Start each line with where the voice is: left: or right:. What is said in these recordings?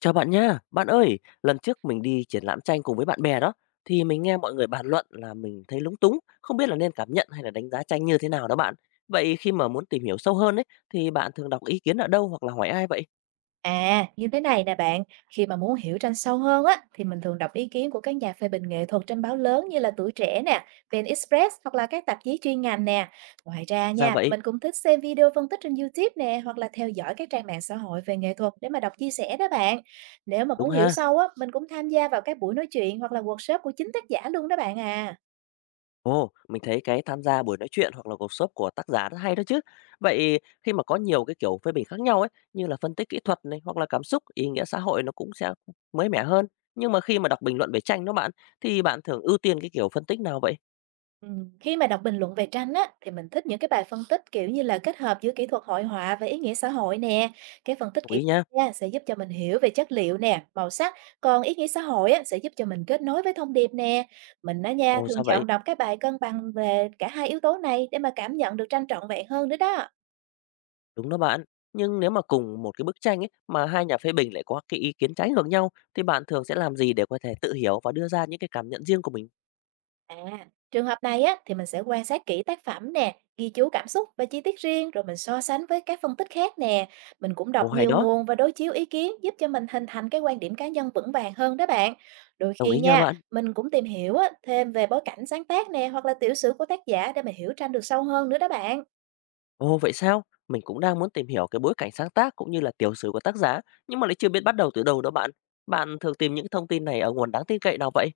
left: Chào bạn nha, bạn ơi, lần trước mình đi triển lãm tranh cùng với bạn bè đó, thì mình nghe mọi người bàn luận là mình thấy lúng túng, không biết là nên cảm nhận hay là đánh giá tranh như thế nào đó bạn. Vậy khi mà muốn tìm hiểu sâu hơn ấy, thì bạn thường đọc ý kiến ở đâu hoặc là hỏi ai vậy?
right: À, như thế này nè bạn, khi mà muốn hiểu tranh sâu hơn á, thì mình thường đọc ý kiến của các nhà phê bình nghệ thuật trên báo lớn như là Tuổi Trẻ nè, VN Express hoặc là các tạp chí chuyên ngành nè. Ngoài ra
left: Ra
right: nha,
left: vậy,
right: mình cũng thích xem video phân tích trên YouTube nè, hoặc là theo dõi các trang mạng xã hội về nghệ thuật để mà đọc chia sẻ đó bạn. Nếu mà
left: đúng
right: muốn hiểu
left: ha?
right: sâu á, mình cũng tham gia vào các buổi nói chuyện hoặc là workshop của chính tác giả luôn đó bạn à.
left: Ồ, mình thấy cái tham gia buổi nói chuyện hoặc là workshop của tác giả rất hay đó chứ. Vậy khi mà có nhiều cái kiểu phê bình khác nhau ấy, như là phân tích kỹ thuật này hoặc là cảm xúc, ý nghĩa xã hội nó cũng sẽ mới mẻ hơn. Nhưng mà khi mà đọc bình luận về tranh đó bạn, thì bạn thường ưu tiên cái kiểu phân tích nào vậy?
right: Khi mà đọc bình luận về tranh á, thì mình thích những cái bài phân tích kiểu như là kết hợp giữa kỹ thuật hội họa và ý nghĩa xã hội nè. Cái phân tích
left: Đồng
right: kỹ
left: ý nha.
right: thuật nha sẽ giúp cho mình hiểu về chất liệu nè, màu sắc, còn ý nghĩa xã hội á, sẽ giúp cho mình kết nối với thông điệp nè. Mình á nha,
left: Ồ,
right: thường
left: ra vậy?
right: chọn đọc các bài cân bằng về cả hai yếu tố này để mà cảm nhận được tranh trọn vẹn hơn nữa đó.
left: Đúng đó bạn. Nhưng nếu mà cùng một cái bức tranh ấy mà hai nhà phê bình lại có cái ý kiến trái ngược nhau thì bạn thường sẽ làm gì để có thể tự hiểu và đưa ra những cái cảm nhận riêng của mình?
right: À, trường hợp này á, thì mình sẽ quan sát kỹ tác phẩm nè, ghi chú cảm xúc và chi tiết riêng rồi mình so sánh với các phân tích khác nè. Mình cũng đọc
left: Ồ, hay
right: nhiều
left: đó,
right: nguồn và đối chiếu ý kiến giúp cho mình hình thành cái quan điểm cá nhân vững vàng hơn đó bạn. Đôi
left: đồng
right: khi
left: ý nha
right: nha,
left: bạn.
right: mình cũng tìm hiểu á, thêm về bối cảnh sáng tác nè hoặc là tiểu sử của tác giả để mình hiểu tranh được sâu hơn nữa đó bạn.
left: Ồ, vậy sao? Mình cũng đang muốn tìm hiểu cái bối cảnh sáng tác cũng như là tiểu sử của tác giả nhưng mà lại chưa biết bắt đầu từ đâu đó bạn. Bạn thường tìm những thông tin này ở nguồn đáng tin cậy nào vậy?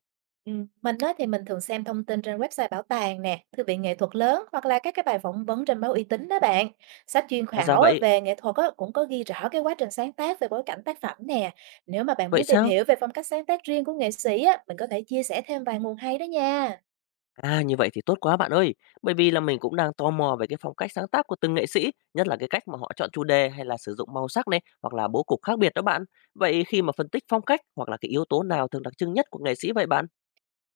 right: Mình á thì mình thường xem thông tin trên website bảo tàng nè, thư viện nghệ thuật lớn hoặc là các cái bài phỏng vấn trên báo uy tín đó bạn. Sách chuyên
left: À, ra
right: khảo á,
left: vậy.
right: về nghệ thuật á, cũng có ghi rõ cái quá trình sáng tác về bối cảnh tác phẩm nè. Nếu mà bạn
left: Vậy
right: muốn tìm
left: sao?
right: hiểu về phong cách sáng tác riêng của nghệ sĩ á, mình có thể chia sẻ thêm vài nguồn hay đó nha.
left: À, như vậy thì tốt quá bạn ơi, bởi vì là mình cũng đang tò mò về cái phong cách sáng tác của từng nghệ sĩ, nhất là cái cách mà họ chọn chủ đề hay là sử dụng màu sắc này hoặc là bố cục khác biệt đó bạn. Vậy khi mà phân tích phong cách hoặc là cái yếu tố nào thường đặc trưng nhất của nghệ sĩ vậy bạn?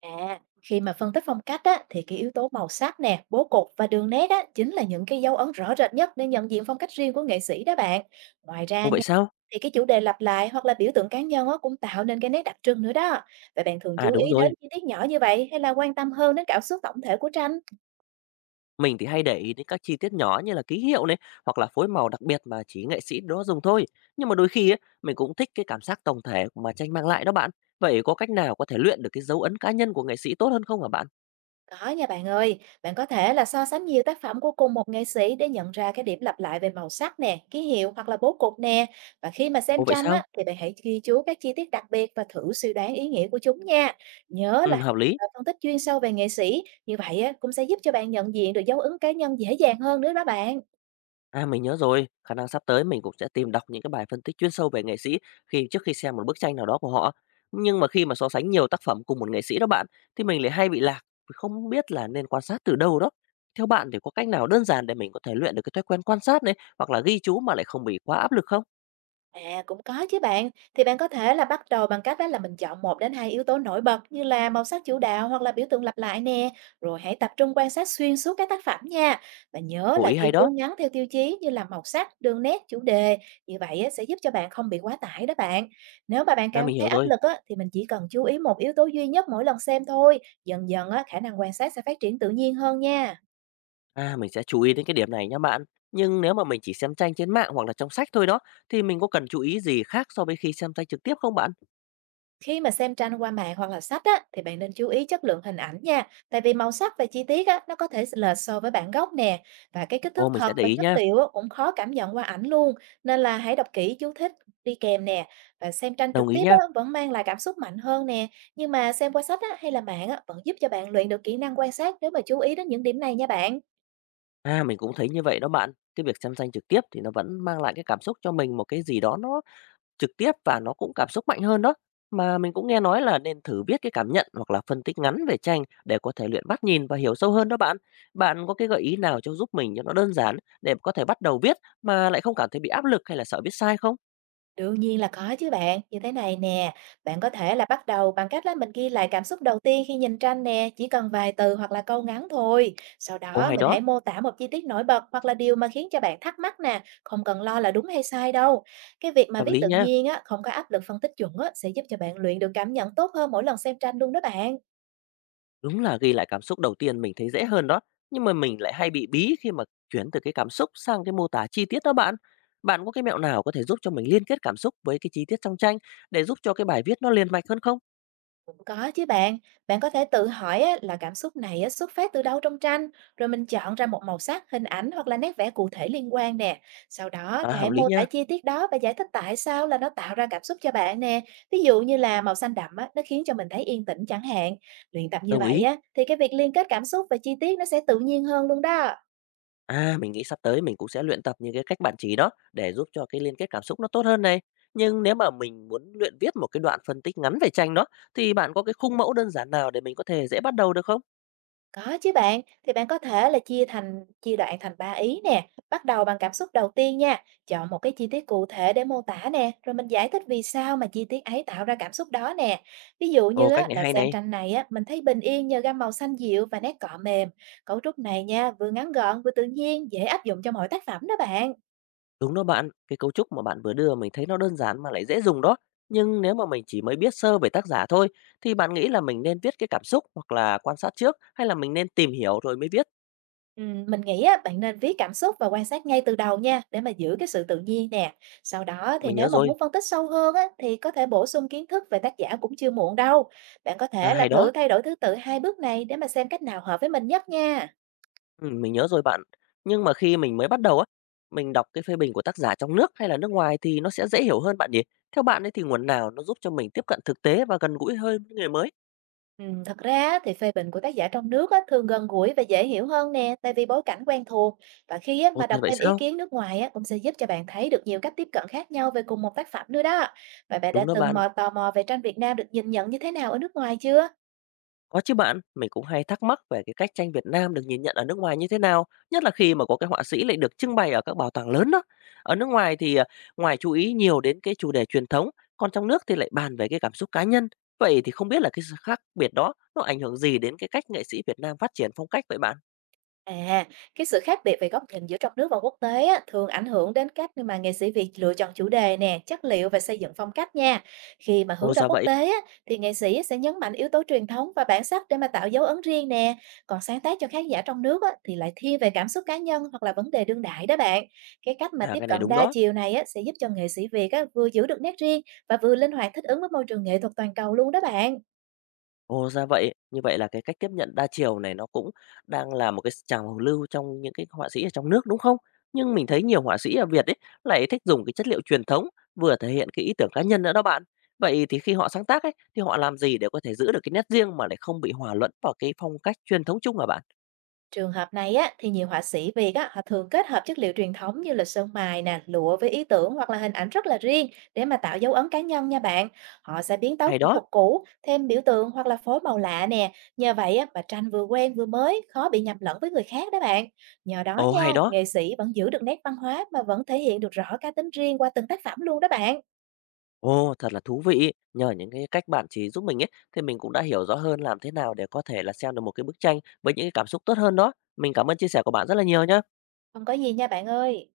right: À, khi mà phân tích phong cách á, thì cái yếu tố màu sắc nè, bố cục và đường nét á, chính là những cái dấu ấn rõ rệt nhất để nhận diện phong cách riêng của nghệ sĩ đó bạn. Ngoài ra
left: Ồ vậy
right: nha,
left: sao?
right: thì cái chủ đề lặp lại hoặc là biểu tượng cá nhân á, cũng tạo nên cái nét đặc trưng nữa đó. Vậy bạn thường
left: À
right: chú
left: đúng
right: ý đến
left: rồi,
right: chi tiết nhỏ như vậy hay là quan tâm hơn đến cảm xúc tổng thể của tranh?
left: mình thì hay để ý đến các chi tiết nhỏ như là ký hiệu này hoặc là phối màu đặc biệt mà chỉ nghệ sĩ đó dùng thôi. Nhưng mà đôi khi ấy, mình cũng thích cái cảm giác tổng thể mà tranh mang lại đó bạn. Vậy có cách nào có thể luyện được cái dấu ấn cá nhân của nghệ sĩ tốt hơn không hả bạn?
right: Có nha bạn ơi, bạn có thể là so sánh nhiều tác phẩm của cùng một nghệ sĩ để nhận ra cái điểm lặp lại về màu sắc nè, ký hiệu hoặc là bố cục nè. Và khi mà xem
left: Ồ vậy
right: tranh
left: sao?
right: á, thì bạn hãy ghi chú các chi tiết đặc biệt và thử suy đoán ý nghĩa của chúng nha. Nhớ
left: Ừ,
right: là
left: hợp lý.
right: phân tích chuyên sâu về nghệ sĩ, như vậy á, cũng sẽ giúp cho bạn nhận diện được dấu ấn cá nhân dễ dàng hơn nữa đó bạn.
left: À, mình nhớ rồi, khả năng sắp tới mình cũng sẽ tìm đọc những cái bài phân tích chuyên sâu về nghệ sĩ khi trước khi xem một bức tranh nào đó của họ. Nhưng mà khi mà so sánh nhiều tác phẩm cùng một nghệ sĩ đó bạn, thì mình lại hay bị lạc, không biết là nên quan sát từ đâu đó. Theo bạn thì có cách nào đơn giản để mình có thể luyện được cái thói quen quan sát này hoặc là ghi chú mà lại không bị quá áp lực không?
right: À, cũng có chứ bạn. Thì bạn có thể là bắt đầu bằng cách đó là mình chọn một đến 2 yếu tố nổi bật như là màu sắc chủ đạo hoặc là biểu tượng lặp lại nè. Rồi hãy tập trung quan sát xuyên suốt các tác phẩm nha. Và nhớ
left: Ồ,
right: là
left: ý
right: ghi
left: hay
right: chú
left: đó.
right: ngắn theo tiêu chí như là màu sắc, đường nét, chủ đề. Như vậy á, sẽ giúp cho bạn không bị quá tải đó bạn. Nếu mà bạn
left: À,
right: cảm
left: mình
right: thấy
left: hiểu
right: áp
left: rồi.
right: lực á, thì mình chỉ cần chú ý một yếu tố duy nhất mỗi lần xem thôi. Dần dần á, khả năng quan sát sẽ phát triển tự nhiên hơn nha.
left: À, mình sẽ chú ý đến cái điểm này nha bạn. Nhưng nếu mà mình chỉ xem tranh trên mạng hoặc là trong sách thôi đó, thì mình có cần chú ý gì khác so với khi xem tranh trực tiếp không bạn?
right: Khi mà xem tranh qua mạng hoặc là sách á, thì bạn nên chú ý chất lượng hình ảnh nha. Tại vì màu sắc và chi tiết á, nó có thể lệch so với bản gốc nè. Và cái kích thước
left: Ồ, mình
right: thật
left: sẽ để
right: và
left: ý
right: chất
left: nha.
right: liệu á, cũng khó cảm nhận qua ảnh luôn. Nên là hãy đọc kỹ chú thích đi kèm nè. Và xem tranh
left: Đồng
right: trực
left: ý
right: tiếp
left: nha.
right: á, vẫn mang lại cảm xúc mạnh hơn nè. Nhưng mà xem qua sách á, hay là mạng á, vẫn giúp cho bạn luyện được kỹ năng quan sát nếu mà chú ý đến những điểm này nha bạn.
left: À, mình cũng thấy như vậy đó bạn. Cái việc xem tranh trực tiếp thì nó vẫn mang lại cái cảm xúc cho mình một cái gì đó nó trực tiếp và nó cũng cảm xúc mạnh hơn đó. Mà mình cũng nghe nói là nên thử viết cái cảm nhận hoặc là phân tích ngắn về tranh để có thể luyện bắt nhìn và hiểu sâu hơn đó bạn. Bạn có cái gợi ý nào cho giúp mình cho nó đơn giản để có thể bắt đầu viết mà lại không cảm thấy bị áp lực hay là sợ viết sai không?
right: Đương nhiên là có chứ bạn, như thế này nè, bạn có thể là bắt đầu bằng cách là mình ghi lại cảm xúc đầu tiên khi nhìn tranh nè, chỉ cần vài từ hoặc là câu ngắn thôi. Sau
left: Ồ
right: đó
left: hay
right: mình
left: đó,
right: hãy mô tả một chi tiết nổi bật hoặc là điều mà khiến cho bạn thắc mắc nè, không cần lo là đúng hay sai đâu. Cái việc mà
left: hợp
right: viết
left: lý
right: tự
left: nha.
right: nhiên á, không có áp lực phân tích chuẩn á, sẽ giúp cho bạn luyện được cảm nhận tốt hơn mỗi lần xem tranh luôn đó bạn.
left: Đúng là ghi lại cảm xúc đầu tiên mình thấy dễ hơn đó, nhưng mà mình lại hay bị bí khi mà chuyển từ cái cảm xúc sang cái mô tả chi tiết đó bạn. Bạn có cái mẹo nào có thể giúp cho mình liên kết cảm xúc với cái chi tiết trong tranh để giúp cho cái bài viết nó liền mạch hơn không?
right: Cũng có chứ bạn, bạn có thể tự hỏi á, là cảm xúc này á, xuất phát từ đâu trong tranh, rồi mình chọn ra một màu sắc, hình ảnh hoặc là nét vẽ cụ thể liên quan nè. Sau đó
left: À,
right: thì hãy
left: hợp lý
right: mô tả
left: nha,
right: chi tiết đó và giải thích tại sao là nó tạo ra cảm xúc cho bạn nè. Ví dụ như là màu xanh đậm á, nó khiến cho mình thấy yên tĩnh chẳng hạn. Luyện tập như
left: đồng
right: vậy
left: ý.
right: á, thì cái việc liên kết cảm xúc và chi tiết nó sẽ tự nhiên hơn luôn đó.
left: À, mình nghĩ sắp tới mình cũng sẽ luyện tập những cái cách bạn chỉ đó để giúp cho cái liên kết cảm xúc nó tốt hơn này. Nhưng nếu mà mình muốn luyện viết một cái đoạn phân tích ngắn về tranh đó, thì bạn có cái khung mẫu đơn giản nào để mình có thể dễ bắt đầu được không?
right: Có chứ bạn, thì bạn có thể là chia đoạn thành 3 ý nè, bắt đầu bằng cảm xúc đầu tiên nha, chọn một cái chi tiết cụ thể để mô tả nè, rồi mình giải thích vì sao mà chi tiết ấy tạo ra cảm xúc đó nè. Ví dụ
left: Ồ,
right: như
left: cách
right: á,
left: này
right: là
left: hay này.
right: xem tranh này á, mình thấy bình yên nhờ gam màu xanh dịu và nét cọ mềm. Cấu trúc này nha, vừa ngắn gọn vừa tự nhiên, dễ áp dụng cho mọi tác phẩm đó bạn.
left: Đúng đó bạn, cái cấu trúc mà bạn vừa đưa mình thấy nó đơn giản mà lại dễ dùng đó. Nhưng nếu mà mình chỉ mới biết sơ về tác giả thôi, thì bạn nghĩ là mình nên viết cái cảm xúc hoặc là quan sát trước hay là mình nên tìm hiểu rồi mới viết?
right: Mình nghĩ á, bạn nên viết cảm xúc và quan sát ngay từ đầu nha, để mà giữ cái sự tự nhiên nè. Sau đó thì
left: Mình
right: nếu
left: nhớ
right: mà
left: rồi.
right: muốn phân tích sâu hơn á, thì có thể bổ sung kiến thức về tác giả cũng chưa muộn đâu. Bạn có
left: À
right: thể là
left: hay
right: thử
left: đó,
right: thay đổi thứ tự hai bước này để mà xem cách nào hợp với mình nhất nha.
left: ừ, mình nhớ rồi bạn. Nhưng mà khi mình mới bắt đầu á, mình đọc cái phê bình của tác giả trong nước hay là nước ngoài thì nó sẽ dễ hiểu hơn bạn nhỉ? Theo bạn ấy thì nguồn nào nó giúp cho mình tiếp cận thực tế và gần gũi hơn với người mới?
right: Thật ra á, thì phê bình của tác giả trong nước á, thường gần gũi và dễ hiểu hơn nè, tại vì bối cảnh quen thuộc. Và khi á,
left: Ồ
right: mà
left: thật
right: đọc
left: vậy
right: thêm ý
left: sao?
right: kiến nước ngoài á, cũng sẽ giúp cho bạn thấy được nhiều cách tiếp cận khác nhau về cùng một tác phẩm nữa đó. Và bạn đã
left: Đúng đó
right: từng
left: bạn.
right: tò mò về tranh Việt Nam được nhìn nhận như thế nào ở nước ngoài chưa?
left: Có chứ bạn, mình cũng hay thắc mắc về cái cách tranh Việt Nam được nhìn nhận ở nước ngoài như thế nào, nhất là khi mà có cái họa sĩ lại được trưng bày ở các bảo tàng lớn đó. Ở nước ngoài thì à, ngoài chú ý nhiều đến cái chủ đề truyền thống, còn trong nước thì lại bàn về cái cảm xúc cá nhân. Vậy thì không biết là cái sự khác biệt đó nó ảnh hưởng gì đến cái cách nghệ sĩ Việt Nam phát triển phong cách vậy bạn?
right: À, cái sự khác biệt về góc nhìn giữa trong nước và quốc tế á, thường ảnh hưởng đến cách mà nghệ sĩ Việt lựa chọn chủ đề nè, chất liệu và xây dựng phong cách nha. Khi mà hướng
left: Ồ
right: ra
left: ra
right: quốc
left: vậy,
right: tế á, thì nghệ sĩ sẽ nhấn mạnh yếu tố truyền thống và bản sắc để mà tạo dấu ấn riêng nè. Còn sáng tác cho khán giả trong nước á, thì lại thiên về cảm xúc cá nhân hoặc là vấn đề đương đại đó bạn. Cái cách mà
left: à
right: tiếp
left: cái này
right: cận
left: đúng
right: đa
left: đó.
right: chiều này á, sẽ giúp cho nghệ sĩ Việt á, vừa giữ được nét riêng và vừa linh hoạt thích ứng với môi trường nghệ thuật toàn cầu luôn đó bạn.
left: Ồ, ra vậy. Như vậy là cái cách tiếp nhận đa chiều này nó cũng đang là một cái trào lưu trong những cái họa sĩ ở trong nước, đúng không? Nhưng mình thấy nhiều họa sĩ ở Việt ấy, lại thích dùng cái chất liệu truyền thống, vừa thể hiện cái ý tưởng cá nhân nữa đó bạn. Vậy thì khi họ sáng tác ấy, thì họ làm gì để có thể giữ được cái nét riêng mà lại không bị hòa lẫn vào cái phong cách truyền thống chung hả bạn?
right: Trường hợp này á, thì nhiều họa sĩ Việt á, họ thường kết hợp chất liệu truyền thống như là sơn mài nè, lụa với ý tưởng hoặc là hình ảnh rất là riêng để mà tạo dấu ấn cá nhân nha bạn. Họ sẽ biến tấu
left: Hay
right: kỹ
left: đó.
right: thuật cũ, thêm biểu tượng hoặc là phối màu lạ nè. Nhờ vậy á, mà tranh vừa quen vừa mới, khó bị nhầm lẫn với người khác đó bạn. Nhờ đó
left: Ồ,
right: nha,
left: hay đó.
right: nghệ sĩ vẫn giữ được nét văn hóa mà vẫn thể hiện được rõ cá tính riêng qua từng tác phẩm luôn đó bạn.
left: Ồ, thật là thú vị. Nhờ những cái cách bạn chỉ giúp mình ấy, thì mình cũng đã hiểu rõ hơn làm thế nào để có thể là xem được một cái bức tranh với những cái cảm xúc tốt hơn đó. Mình cảm ơn chia sẻ của bạn rất là nhiều nhé.
right: Không có gì nha bạn ơi.